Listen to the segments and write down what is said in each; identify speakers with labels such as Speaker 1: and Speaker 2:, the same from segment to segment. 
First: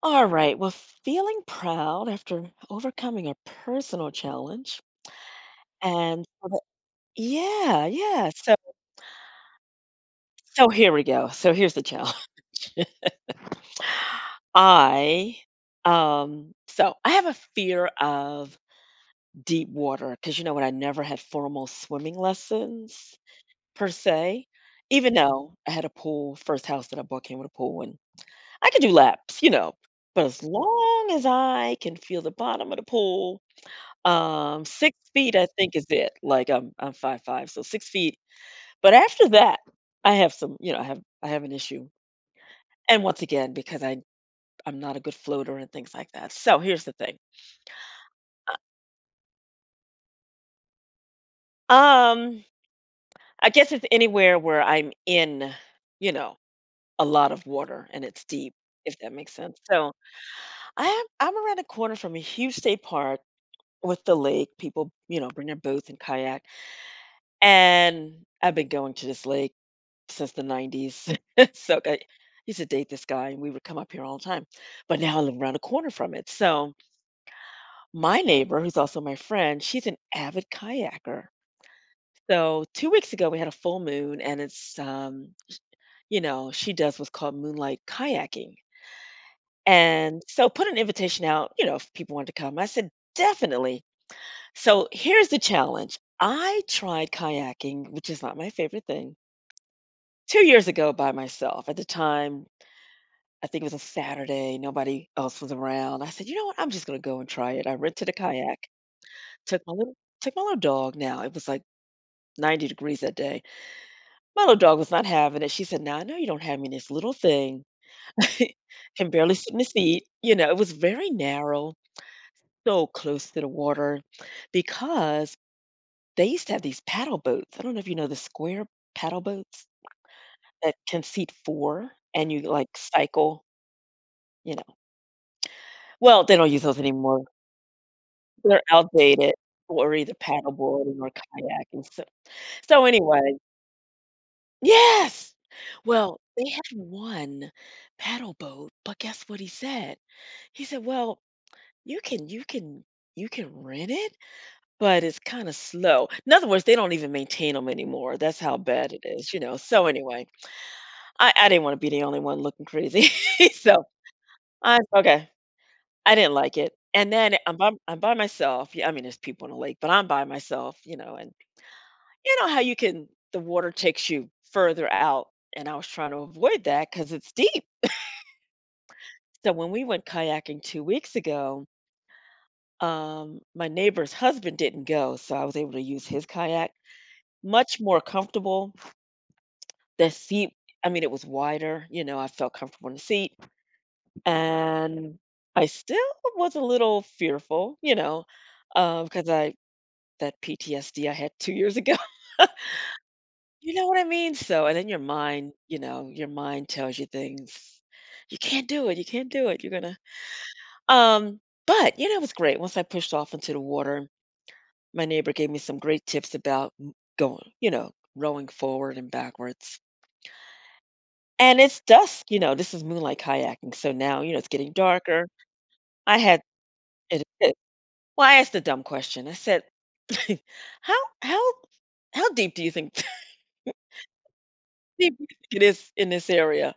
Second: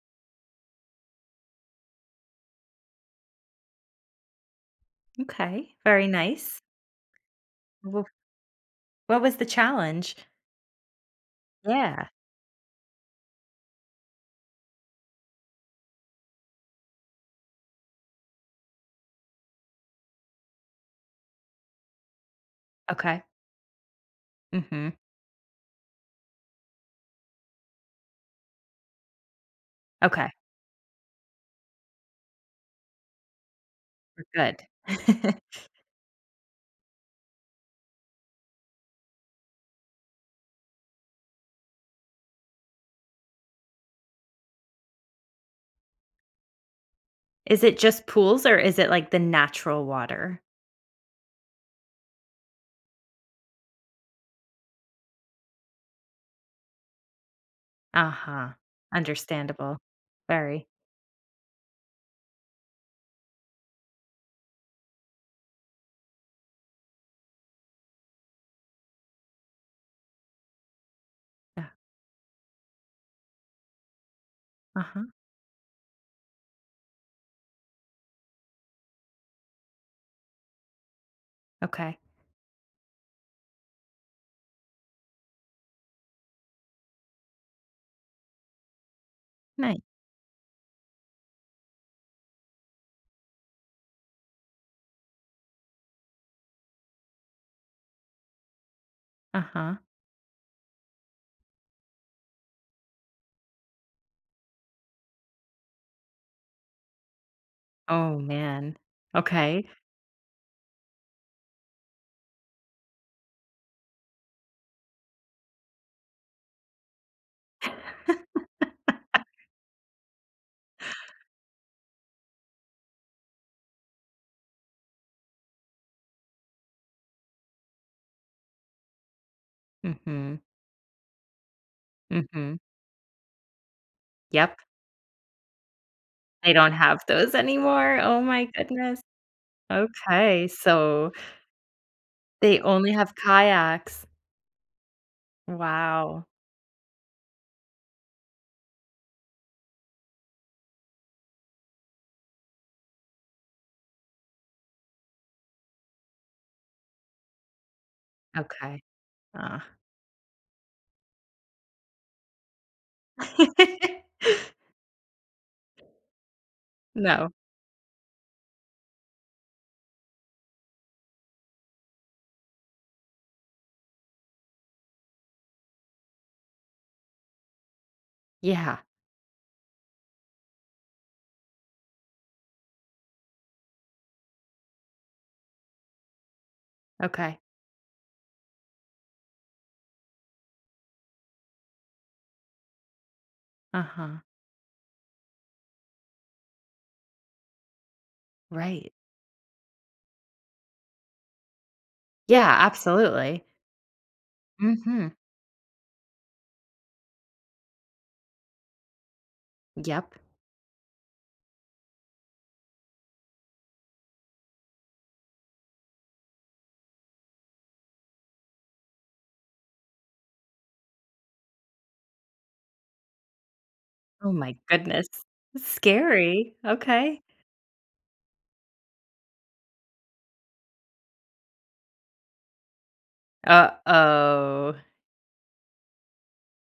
Speaker 1: All right. Well, feeling proud after overcoming a personal challenge
Speaker 2: Okay, very
Speaker 1: and
Speaker 2: nice.
Speaker 1: yeah,
Speaker 2: Wh
Speaker 1: yeah. So
Speaker 2: what was the challenge?
Speaker 1: so here we go. So here's the
Speaker 2: Yeah,
Speaker 1: challenge. I so I have a fear of deep water because you know what I never had formal swimming lessons
Speaker 2: okay.
Speaker 1: per se.
Speaker 2: Mhm.
Speaker 1: Even though I had a pool, first house that I bought came with a pool and I could do laps. But
Speaker 2: Okay,
Speaker 1: as long as I can feel the bottom of the pool,
Speaker 2: we're
Speaker 1: 6
Speaker 2: good.
Speaker 1: feet, I think, is it. Like, I'm 5 five, so 6 feet. But after that, I have some you know, I have an issue. And once again, because I'm not a good floater and things like that. So, here's the thing.
Speaker 2: Is it just pools or is it, like, the natural water?
Speaker 1: Um, I guess it's anywhere where I'm in, you know, a lot of water and it's
Speaker 2: Uh-huh,
Speaker 1: deep, if that makes sense.
Speaker 2: understandable.
Speaker 1: So,
Speaker 2: Very.
Speaker 1: I'm around a corner from a huge state park with the lake. People, bring their boats and kayak, and I've been going to this lake since the 90s.
Speaker 2: Yeah,
Speaker 1: So I used to date this guy and we would come up here all the time. But
Speaker 2: uh-huh,
Speaker 1: now I live around the corner from it. So my neighbor, who's also my friend, she's an avid kayaker.
Speaker 2: okay.
Speaker 1: So 2 weeks ago we had a full moon and she does what's called moonlight kayaking.
Speaker 2: Nice.
Speaker 1: And so put an invitation out, if people want to come. I said, definitely. So here's the challenge. I tried kayaking, which is not my favorite thing,
Speaker 2: Uh-huh.
Speaker 1: 2 years ago by myself. At the time, I think it was a Saturday, nobody else was around. I said, "You know what? I'm just gonna go and try it." I rented a
Speaker 2: Oh,
Speaker 1: kayak,
Speaker 2: man.
Speaker 1: took
Speaker 2: Okay.
Speaker 1: my little took my little dog. Now, it was like 90 degrees that day. My little dog was not having it. She said, "Now, I know you don't have me in this little thing." Can barely sit in the seat, it was very narrow, so close to the water because they used to have these paddle boats. I don't know if you know the square paddle boats
Speaker 2: Mhm,
Speaker 1: that can seat 4 and you,
Speaker 2: mhm.
Speaker 1: like, cycle, you
Speaker 2: Yep,
Speaker 1: know well, they don't
Speaker 2: they
Speaker 1: use
Speaker 2: don't
Speaker 1: those
Speaker 2: have
Speaker 1: anymore.
Speaker 2: those anymore, oh my
Speaker 1: They're
Speaker 2: goodness.
Speaker 1: outdated, or either
Speaker 2: Okay,
Speaker 1: paddleboarding or
Speaker 2: so
Speaker 1: kayaking, so
Speaker 2: they
Speaker 1: so
Speaker 2: only have
Speaker 1: anyway
Speaker 2: kayaks.
Speaker 1: Yes! Well,
Speaker 2: Wow,
Speaker 1: they had one paddle boat, but guess what he said? He said, "Well, you can you can you can rent it, but it's kinda slow." In other words, they don't even maintain them anymore, that's how
Speaker 2: okay.
Speaker 1: bad it is,
Speaker 2: Ugh.
Speaker 1: so anyway, I didn't wanna be the only one looking crazy, so I okay, I didn't like it, and
Speaker 2: No.
Speaker 1: then I'm by myself, yeah, I mean, there's people on the lake, but I'm by myself, and you know how you can the water takes you further out, and I was trying to avoid that because it's deep.
Speaker 2: Yeah.
Speaker 1: So when we went kayaking 2 weeks ago, my neighbor's husband didn't go, so I was able to use his kayak.
Speaker 2: Okay.
Speaker 1: Much more comfortable, the seat. I mean, it was wider, I felt comfortable in the seat.
Speaker 2: Uh-huh.
Speaker 1: And I still was a little fearful,
Speaker 2: Right.
Speaker 1: because I that PTSD I had 2 years ago.
Speaker 2: Yeah, absolutely.
Speaker 1: You know what I mean? So, and then your
Speaker 2: Mhm.
Speaker 1: mind, your mind tells you things. You can't do it. You can't do it. You're gonna.
Speaker 2: Yep.
Speaker 1: Um, but it was great. Once I pushed off into the water, my neighbor gave me some great tips about going, rowing forward and backwards. And it's dusk. This is moonlight kayaking. So now,
Speaker 2: Oh
Speaker 1: it's
Speaker 2: my
Speaker 1: getting
Speaker 2: goodness.
Speaker 1: darker. I had
Speaker 2: Scary. Okay.
Speaker 1: it. It- Well, I asked a dumb question. I said, "How how how deep do you think
Speaker 2: Uh-oh.
Speaker 1: deep do you think it is in this area?"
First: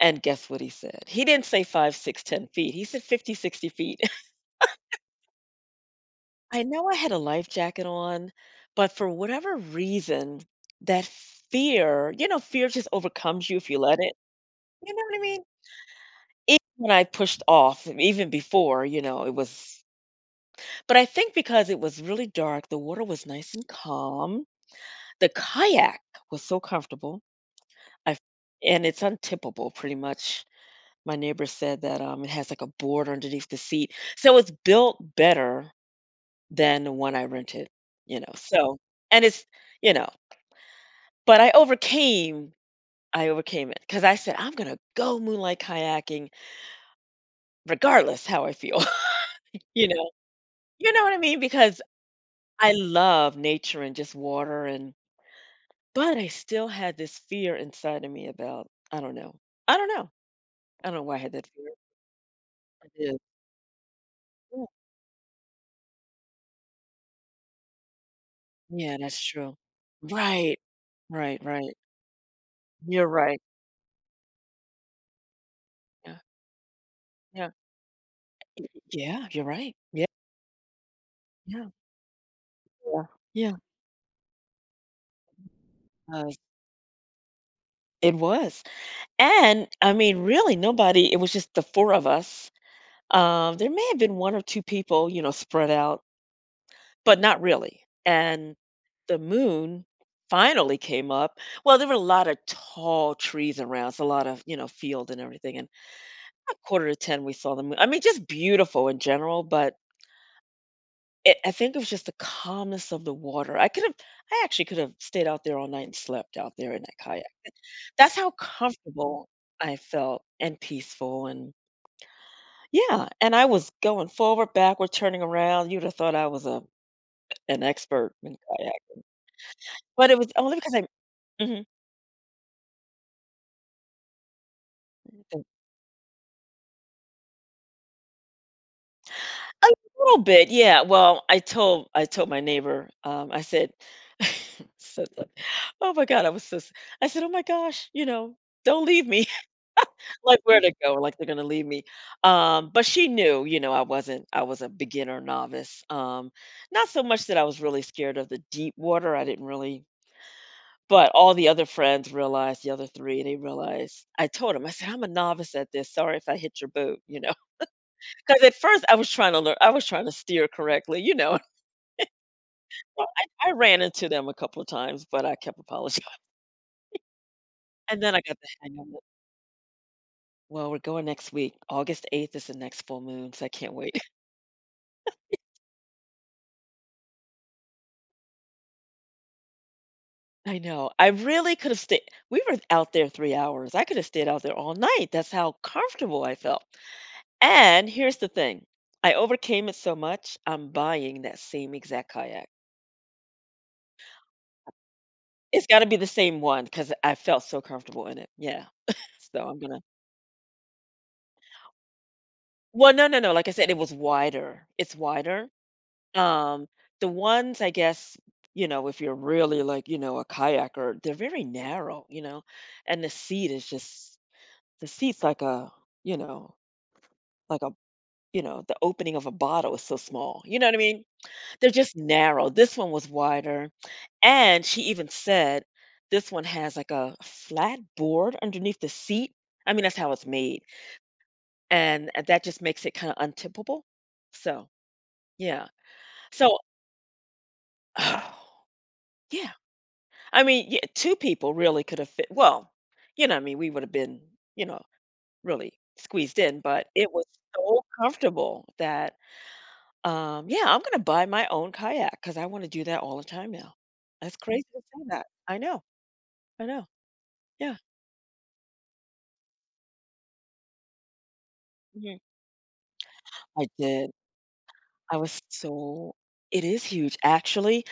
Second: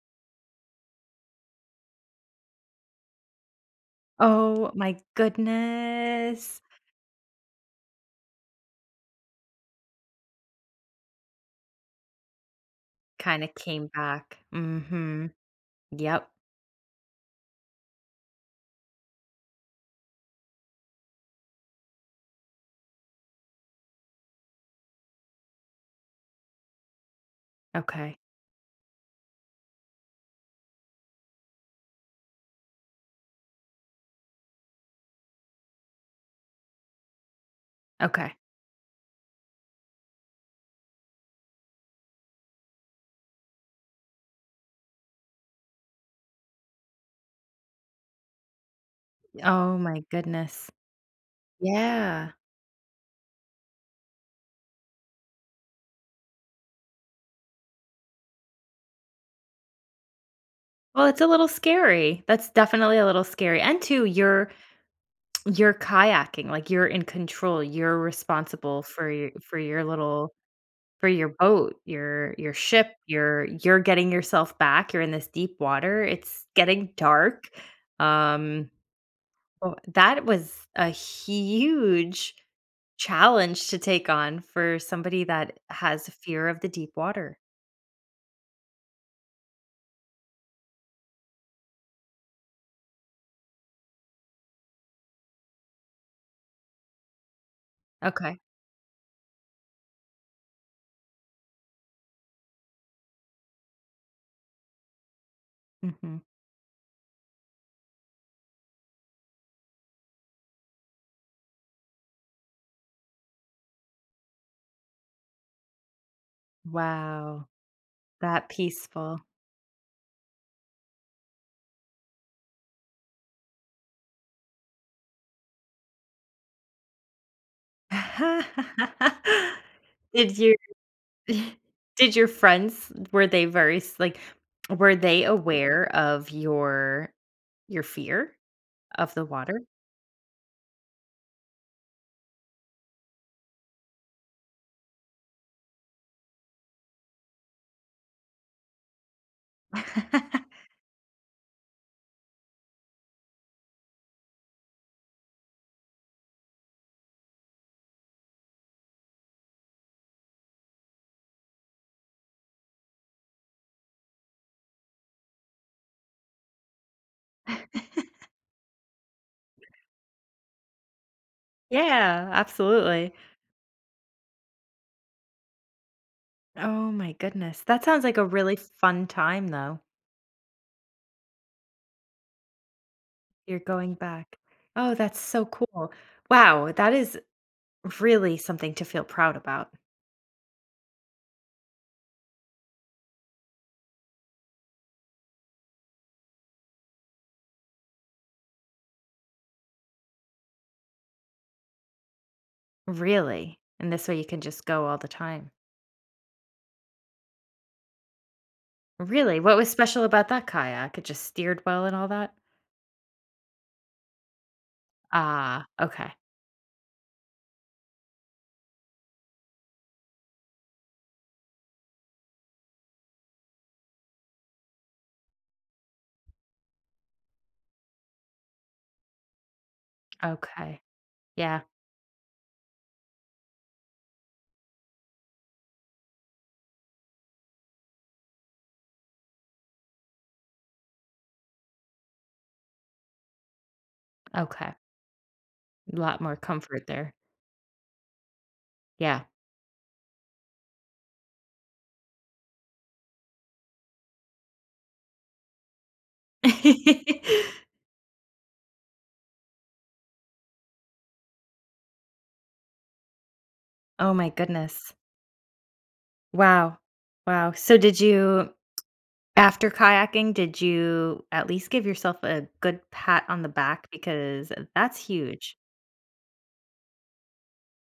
Speaker 1: And guess what he said? He didn't say 5, 6, 10 feet. He said 50, 60 feet.
Speaker 2: Oh my goodness.
Speaker 1: I know I had a life jacket on, but for whatever reason, that fear, fear just
Speaker 2: Kinda
Speaker 1: overcomes you if you
Speaker 2: came
Speaker 1: let it.
Speaker 2: back.
Speaker 1: You know what I
Speaker 2: Mhm.
Speaker 1: mean?
Speaker 2: Yep.
Speaker 1: Even when I pushed off, and even before, you know, it was but I think because it was really dark, the water was nice and calm. The kayak was so comfortable. I
Speaker 2: Okay.
Speaker 1: And it's untippable pretty much. My neighbor said that, it has, like, a board underneath the seat, so it's built better than the one I rented,
Speaker 2: Okay.
Speaker 1: so and it's you know, but I overcame it because I said, "I'm gonna go moonlight kayaking regardless how I feel,"
Speaker 2: Oh
Speaker 1: you
Speaker 2: my
Speaker 1: know?
Speaker 2: goodness.
Speaker 1: You know what I mean? Because
Speaker 2: Yeah.
Speaker 1: I love nature and just water and but I still had this fear inside of me about I don't know. I don't know. I don't know
Speaker 2: Well,
Speaker 1: why I
Speaker 2: it's a
Speaker 1: had that
Speaker 2: little
Speaker 1: fear.
Speaker 2: scary. That's
Speaker 1: I
Speaker 2: definitely a
Speaker 1: did.
Speaker 2: little scary. And 2, you're
Speaker 1: Yeah.
Speaker 2: You're kayaking, like, you're in control, you're responsible
Speaker 1: Yeah,
Speaker 2: for
Speaker 1: that's
Speaker 2: your for
Speaker 1: true.
Speaker 2: your little
Speaker 1: Right.
Speaker 2: for your
Speaker 1: Right, right.
Speaker 2: boat, your ship,
Speaker 1: You're right.
Speaker 2: you're getting yourself back, you're in this deep water,
Speaker 1: Yeah,
Speaker 2: it's getting dark,
Speaker 1: yeah.
Speaker 2: um,
Speaker 1: Yeah, you're
Speaker 2: oh,
Speaker 1: right. Yeah,
Speaker 2: that was a
Speaker 1: yeah,
Speaker 2: huge
Speaker 1: yeah, yeah.
Speaker 2: challenge to take on for somebody that has a
Speaker 1: Uh,
Speaker 2: fear of the deep water.
Speaker 1: it was, and I mean, really, nobody. It was just the four of us. There may have been one or two people, spread out, but not really.
Speaker 2: Okay.
Speaker 1: And the moon finally came up. Well, there were a lot of tall trees around, so a lot of field and everything. And
Speaker 2: Mhm.
Speaker 1: a quarter to ten, we saw the moon. I mean, just beautiful in general, but It I think it was just the calmness of the water. I actually could've stayed out there all night and slept out there in that kayak.
Speaker 2: Wow,
Speaker 1: That's how
Speaker 2: that peaceful.
Speaker 1: comfortable I felt and peaceful. And yeah, and I was going forward, backward, turning around. You'd have thought I was a an expert in kayaking, but it was
Speaker 2: Did you
Speaker 1: only because I mhm.
Speaker 2: Did your friends were they very s like, were they, mhm, aware of your fear of the water?
Speaker 1: A little bit, yeah. Well, I told my neighbor, I said said like, "Oh my god," I was so s I said, "Oh my gosh," "don't leave me." Like, where to go, like, they're gonna leave me. But she knew, I wasn't I was a beginner novice. Not so much that I was really scared of the deep water, I didn't really, but all the other friends realized, the other 3, they realized I told them. I said, "I'm a novice at this, sorry if I hit your boat," you know." Because at first I was trying to steer correctly, you know?
Speaker 2: Yeah,
Speaker 1: Well,
Speaker 2: absolutely.
Speaker 1: I ran into them a couple of times, but I kept apologizing.
Speaker 2: Oh my goodness. That
Speaker 1: And
Speaker 2: sounds
Speaker 1: then
Speaker 2: like
Speaker 1: I
Speaker 2: a
Speaker 1: got the
Speaker 2: really
Speaker 1: hang of it.
Speaker 2: fun time, though.
Speaker 1: Well, we're going next week. August 8th is the next full moon, so I
Speaker 2: You're
Speaker 1: can't
Speaker 2: going
Speaker 1: wait.
Speaker 2: back. Oh, that's so cool. Wow, that is really something to feel proud about.
Speaker 1: I know. I really could have stayed. We were out there 3 hours. I could have stayed out there all night. That's how comfortable I felt. And here's the thing, I overcame it so much, I'm buying that same exact kayak.
Speaker 2: Really. And this way you can just go all the time.
Speaker 1: It's got to be the same one because I felt so comfortable in it. Yeah.
Speaker 2: Really?
Speaker 1: So
Speaker 2: What
Speaker 1: I'm
Speaker 2: was
Speaker 1: going to.
Speaker 2: special about that kayak? It just steered well and all that?
Speaker 1: Well, no, no, no. Like I said, it was wider. It's wider.
Speaker 2: Ah, okay.
Speaker 1: Um, the ones, I guess, if you're really, like, a kayaker, they're very narrow, and the seat's like a, you know, like a, the opening of a bottle is so small, you know what I
Speaker 2: Okay.
Speaker 1: mean.
Speaker 2: Yeah.
Speaker 1: They're just narrow. This one was wider. And she even said this one has, like, a flat board underneath the seat. I mean, that's how it's made. And that just makes it kind of untippable, so
Speaker 2: Okay.
Speaker 1: yeah.
Speaker 2: A lot more
Speaker 1: So
Speaker 2: comfort there. Yeah.
Speaker 1: yeah. I mean, yeah, two people really could have fit well, you know what I mean. We would have been, you know really squeezed in, but it was so comfortable that yeah, I'm gonna buy my own kayak because I wanna do that all the time now.
Speaker 2: Oh my
Speaker 1: That's crazy to
Speaker 2: goodness.
Speaker 1: say that. I know, I
Speaker 2: Wow.
Speaker 1: know.
Speaker 2: Wow.
Speaker 1: Yeah,
Speaker 2: So did you after kayaking, did you at least give yourself
Speaker 1: mhm.
Speaker 2: a good pat on the
Speaker 1: I
Speaker 2: back
Speaker 1: did.
Speaker 2: because that's
Speaker 1: I was
Speaker 2: huge.
Speaker 1: so It is huge, actually.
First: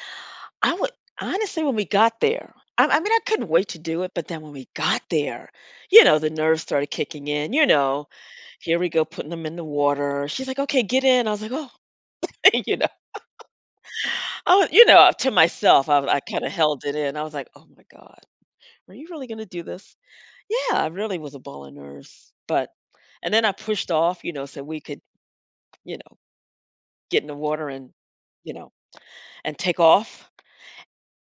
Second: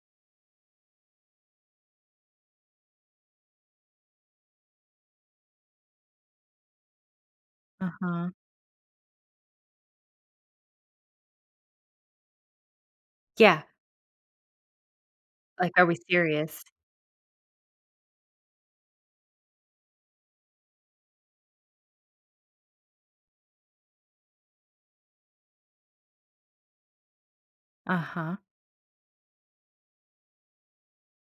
Speaker 1: I would when we got there, I mean, I couldn't wait to do it, but then when we got there, the nerves started kicking in,
Speaker 2: Uh-huh.
Speaker 1: here we go putting them in the water. She's like, "Okay, get in." I was like, "Oh," you know,
Speaker 2: Yeah.
Speaker 1: you know, to
Speaker 2: Like, are
Speaker 1: myself,
Speaker 2: we
Speaker 1: I kinda
Speaker 2: serious?
Speaker 1: held it in. I was like, "Oh my god. Are you really gonna do this?" Yeah, I really was a ball of nerves, but and then I pushed off, so we could, you know, get in the water and,
Speaker 2: Uh-huh.
Speaker 1: you know, and take off.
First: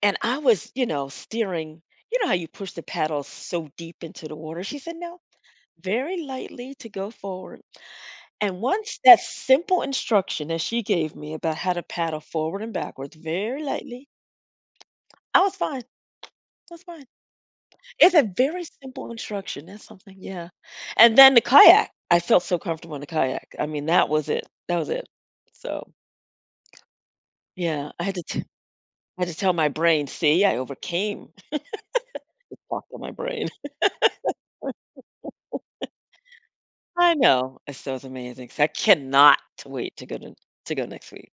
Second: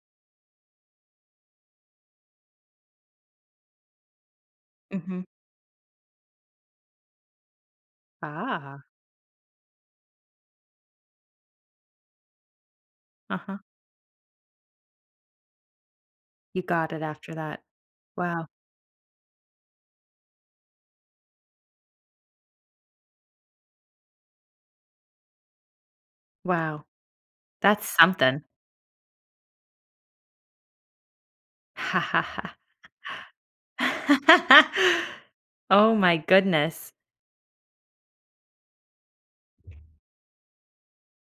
Speaker 1: And I was, steering. You know how you push the paddle so deep into the water? She said, no,
Speaker 2: Mhm.
Speaker 1: very lightly to go forward. And
Speaker 2: Ah.
Speaker 1: once that simple instruction that she gave me about how to paddle forward and backwards,
Speaker 2: Uh-huh.
Speaker 1: very lightly, I was fine.
Speaker 2: You
Speaker 1: I was
Speaker 2: got it
Speaker 1: fine.
Speaker 2: after that.
Speaker 1: It's a
Speaker 2: Wow.
Speaker 1: very simple instruction, that's something, yeah. And then the kayak, I felt so comfortable in the kayak. I mean, that was it, that was it. So,
Speaker 2: Wow. That's
Speaker 1: yeah,
Speaker 2: something.
Speaker 1: I had to tell my brain, "See, I overcame,"
Speaker 2: Ha ha
Speaker 1: talk to my brain.
Speaker 2: ha. Oh my goodness.
Speaker 1: I know, it's amazing, so I cannot wait to go to go next week.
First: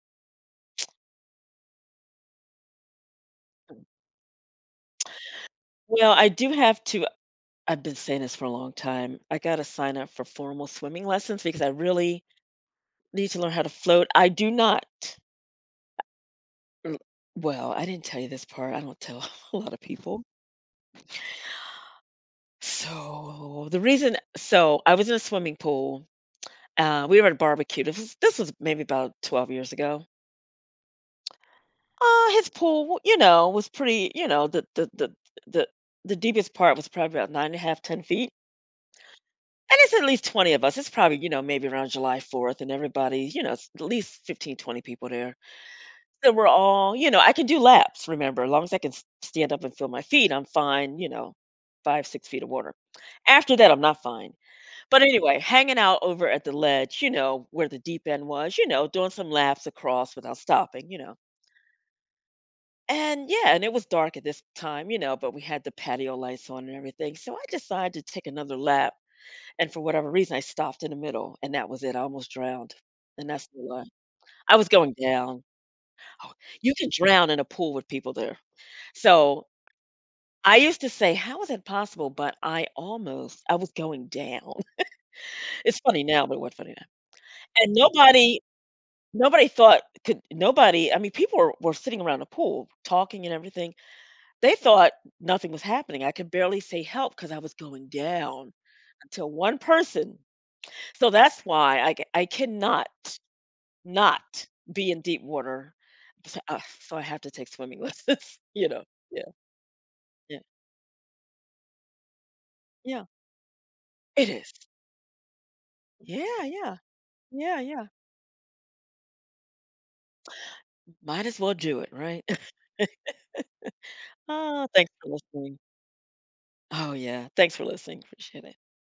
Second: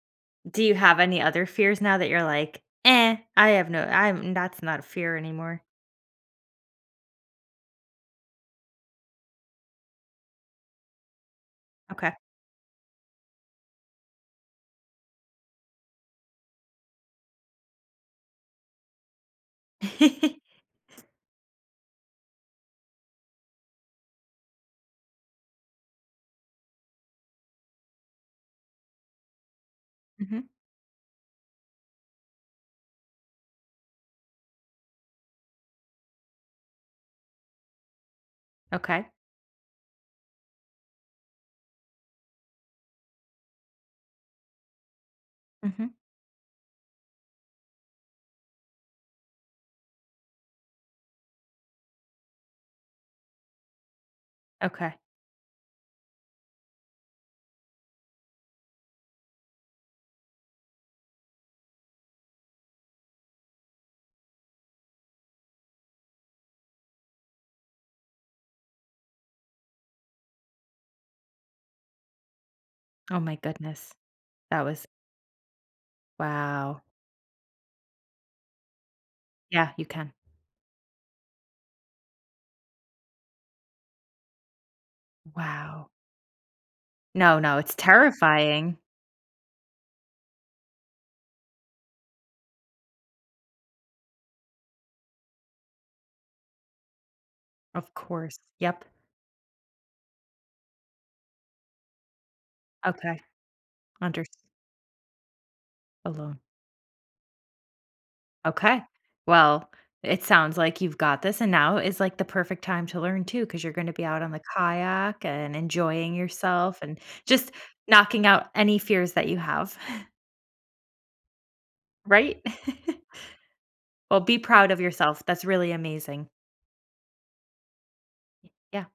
Speaker 2: Do you have any other fears now that you're like, "Eh, I have no I'm that's not a fear anymore."
Speaker 1: Well, I do have to I've been saying this for a long time, I gotta sign up for formal swimming lessons because I
Speaker 2: Okay.
Speaker 1: really need to learn how to float. I do not. L well, I didn't tell you this part, I don't tell a lot of people. So the reason so I was in a swimming pool. We were at a barbecue. This was maybe about 12 years ago.
Speaker 2: Mhm.
Speaker 1: His pool, was pretty, the the deepest part was probably about nine and a half, 10 feet.
Speaker 2: Okay.
Speaker 1: And it's at least 20 of us. It's probably, maybe around July 4th, and everybody, it's at least 15, 20 people there.
Speaker 2: Mhm.
Speaker 1: So we're all, I can do laps, remember, as long as I can stand up and feel my feet, I'm fine, 5, 6 feet of water. After that, I'm not fine.
Speaker 2: Okay.
Speaker 1: But anyway, hanging out over at the ledge, where the deep end was, doing some laps across without stopping. And yeah, and it was dark at this time, but we had the patio lights on and everything. So I decided to take another lap. And for whatever reason, I stopped in the middle and that was it. I almost drowned.
Speaker 2: Oh
Speaker 1: And
Speaker 2: my
Speaker 1: that's the lie.
Speaker 2: goodness.
Speaker 1: I
Speaker 2: That
Speaker 1: was
Speaker 2: was
Speaker 1: going down. Oh, you
Speaker 2: wow.
Speaker 1: can drown in a pool with people there. So
Speaker 2: Yeah, you can.
Speaker 1: I used to say, how is that possible? But I was going down. It's
Speaker 2: Wow.
Speaker 1: funny now, but it wasn't funny then.
Speaker 2: No, no, it's
Speaker 1: And nobody
Speaker 2: terrifying.
Speaker 1: Nobody thought could nobody I mean, people were sitting around the pool talking and everything. They thought nothing was happening. I could barely say help because I was going
Speaker 2: Of course.
Speaker 1: down
Speaker 2: Yep.
Speaker 1: until one person. So that's why I I cannot
Speaker 2: Okay.
Speaker 1: not
Speaker 2: Unders
Speaker 1: be in deep water.
Speaker 2: alone.
Speaker 1: So I have to take swimming lessons, you
Speaker 2: Okay.
Speaker 1: know? Yeah,
Speaker 2: Well, it
Speaker 1: yeah,
Speaker 2: sounds like you've got this, and now is like the perfect time to
Speaker 1: yeah.
Speaker 2: learn too, because you 'cause you're gonna be out
Speaker 1: It
Speaker 2: on the
Speaker 1: is.
Speaker 2: kayak and enjoying
Speaker 1: Yeah, yeah.
Speaker 2: yourself and just
Speaker 1: Yeah, yeah.
Speaker 2: knocking out any fears that you have,
Speaker 1: Might as well do it, right?
Speaker 2: right? Well, be
Speaker 1: Oh,
Speaker 2: proud of
Speaker 1: thanks for
Speaker 2: yourself. That's
Speaker 1: listening.
Speaker 2: really amazing.
Speaker 1: Oh, yeah. Thanks for listening. Appreciate it.
Speaker 2: Yeah.